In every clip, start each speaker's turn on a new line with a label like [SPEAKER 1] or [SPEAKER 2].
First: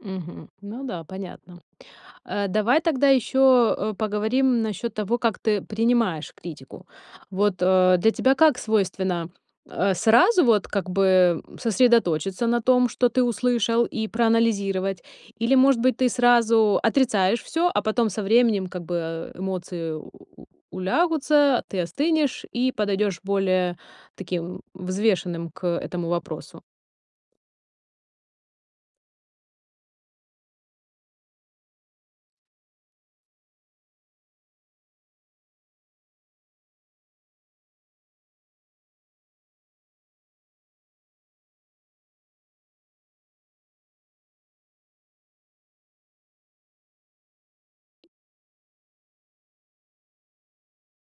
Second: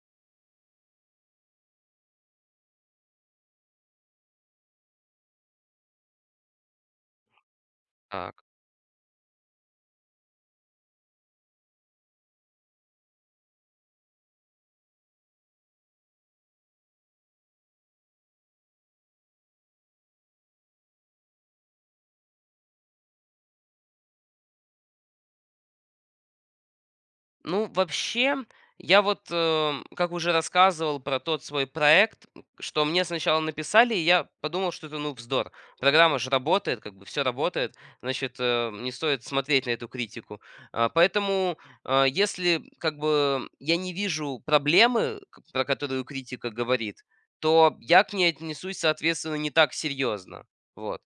[SPEAKER 1] Мгм. Ну да, понятно. Э, давай тогда ещё, э, поговорим насчёт того, как ты принимаешь критику. Вот, э, для тебя
[SPEAKER 2] Так.
[SPEAKER 1] как свойственно, э, сразу вот как бы сосредоточиться на том, что ты услышал, и проанализировать? Или, может быть, ты сразу отрицаешь всё, а потом со временем как бы эмоции улягутся, ты остынешь и подойдёшь более таким взвешенным к этому вопросу?
[SPEAKER 2] Ну вообще, я вот, э, как уже рассказывал про тот свой проект, что мне сначала написали, я подумал, что это, ну, вздор, программа же работает, как бы всё работает, значит, э, не стоит смотреть на эту критику, а. Поэтому, а, если, как бы, я не вижу проблемы, ка про которую критика говорит, то я к ней отнесусь, соответственно, не так серьезно. Вот,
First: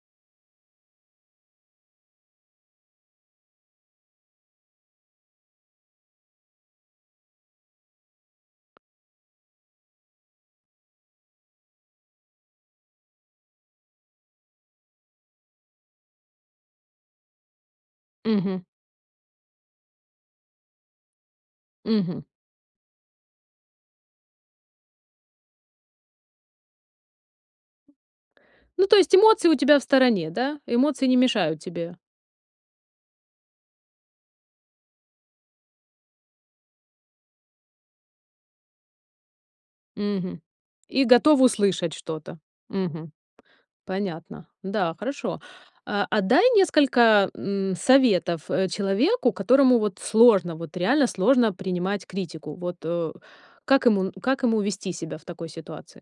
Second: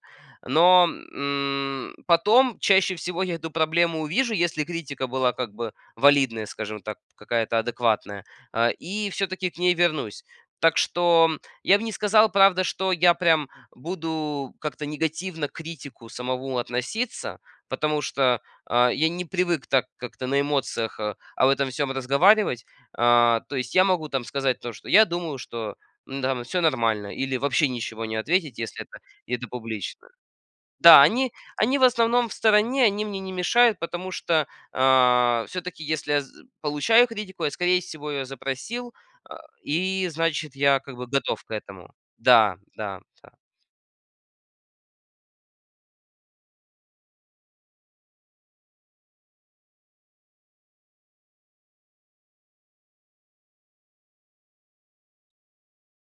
[SPEAKER 2] но, м, потом чаще всего я эту проблему увижу, если критика была, как бы, валидная, скажем так, какая-то адекватная, а, и всё-таки к ней вернусь. Так что я бы не сказал, правда, что я прям буду как-то негативно к критику самому относиться, потому что,
[SPEAKER 1] Мгм.
[SPEAKER 2] а, я не привык так как-то на эмоциях, э, об этом всём
[SPEAKER 1] Мгм.
[SPEAKER 2] разговаривать. А, то есть я могу там сказать то, что я думаю, что, м, там всё нормально или вообще ничего не ответить, если
[SPEAKER 1] Ну, то
[SPEAKER 2] это
[SPEAKER 1] есть
[SPEAKER 2] и это
[SPEAKER 1] эмоции у тебя в
[SPEAKER 2] публично.
[SPEAKER 1] стороне, да?
[SPEAKER 2] Да,
[SPEAKER 1] Эмоции не
[SPEAKER 2] они
[SPEAKER 1] мешают
[SPEAKER 2] они в
[SPEAKER 1] тебе.
[SPEAKER 2] основном в стороне, они мне не мешают, потому что, а, всё-таки если я з получаю критику, я, скорее всего, её запросил, э, и
[SPEAKER 1] Мгм.
[SPEAKER 2] значит я, как
[SPEAKER 1] И
[SPEAKER 2] бы,
[SPEAKER 1] готов
[SPEAKER 2] готов к этому.
[SPEAKER 1] услышать что-то.
[SPEAKER 2] Да, да,
[SPEAKER 1] Мгм.
[SPEAKER 2] да, да.
[SPEAKER 1] Понятно. Да, хорошо, э. А дай несколько, м, советов, э, человеку, которому вот сложно, вот реально сложно принимать критику. Вот, э, как ему как ему вести себя в такой ситуации?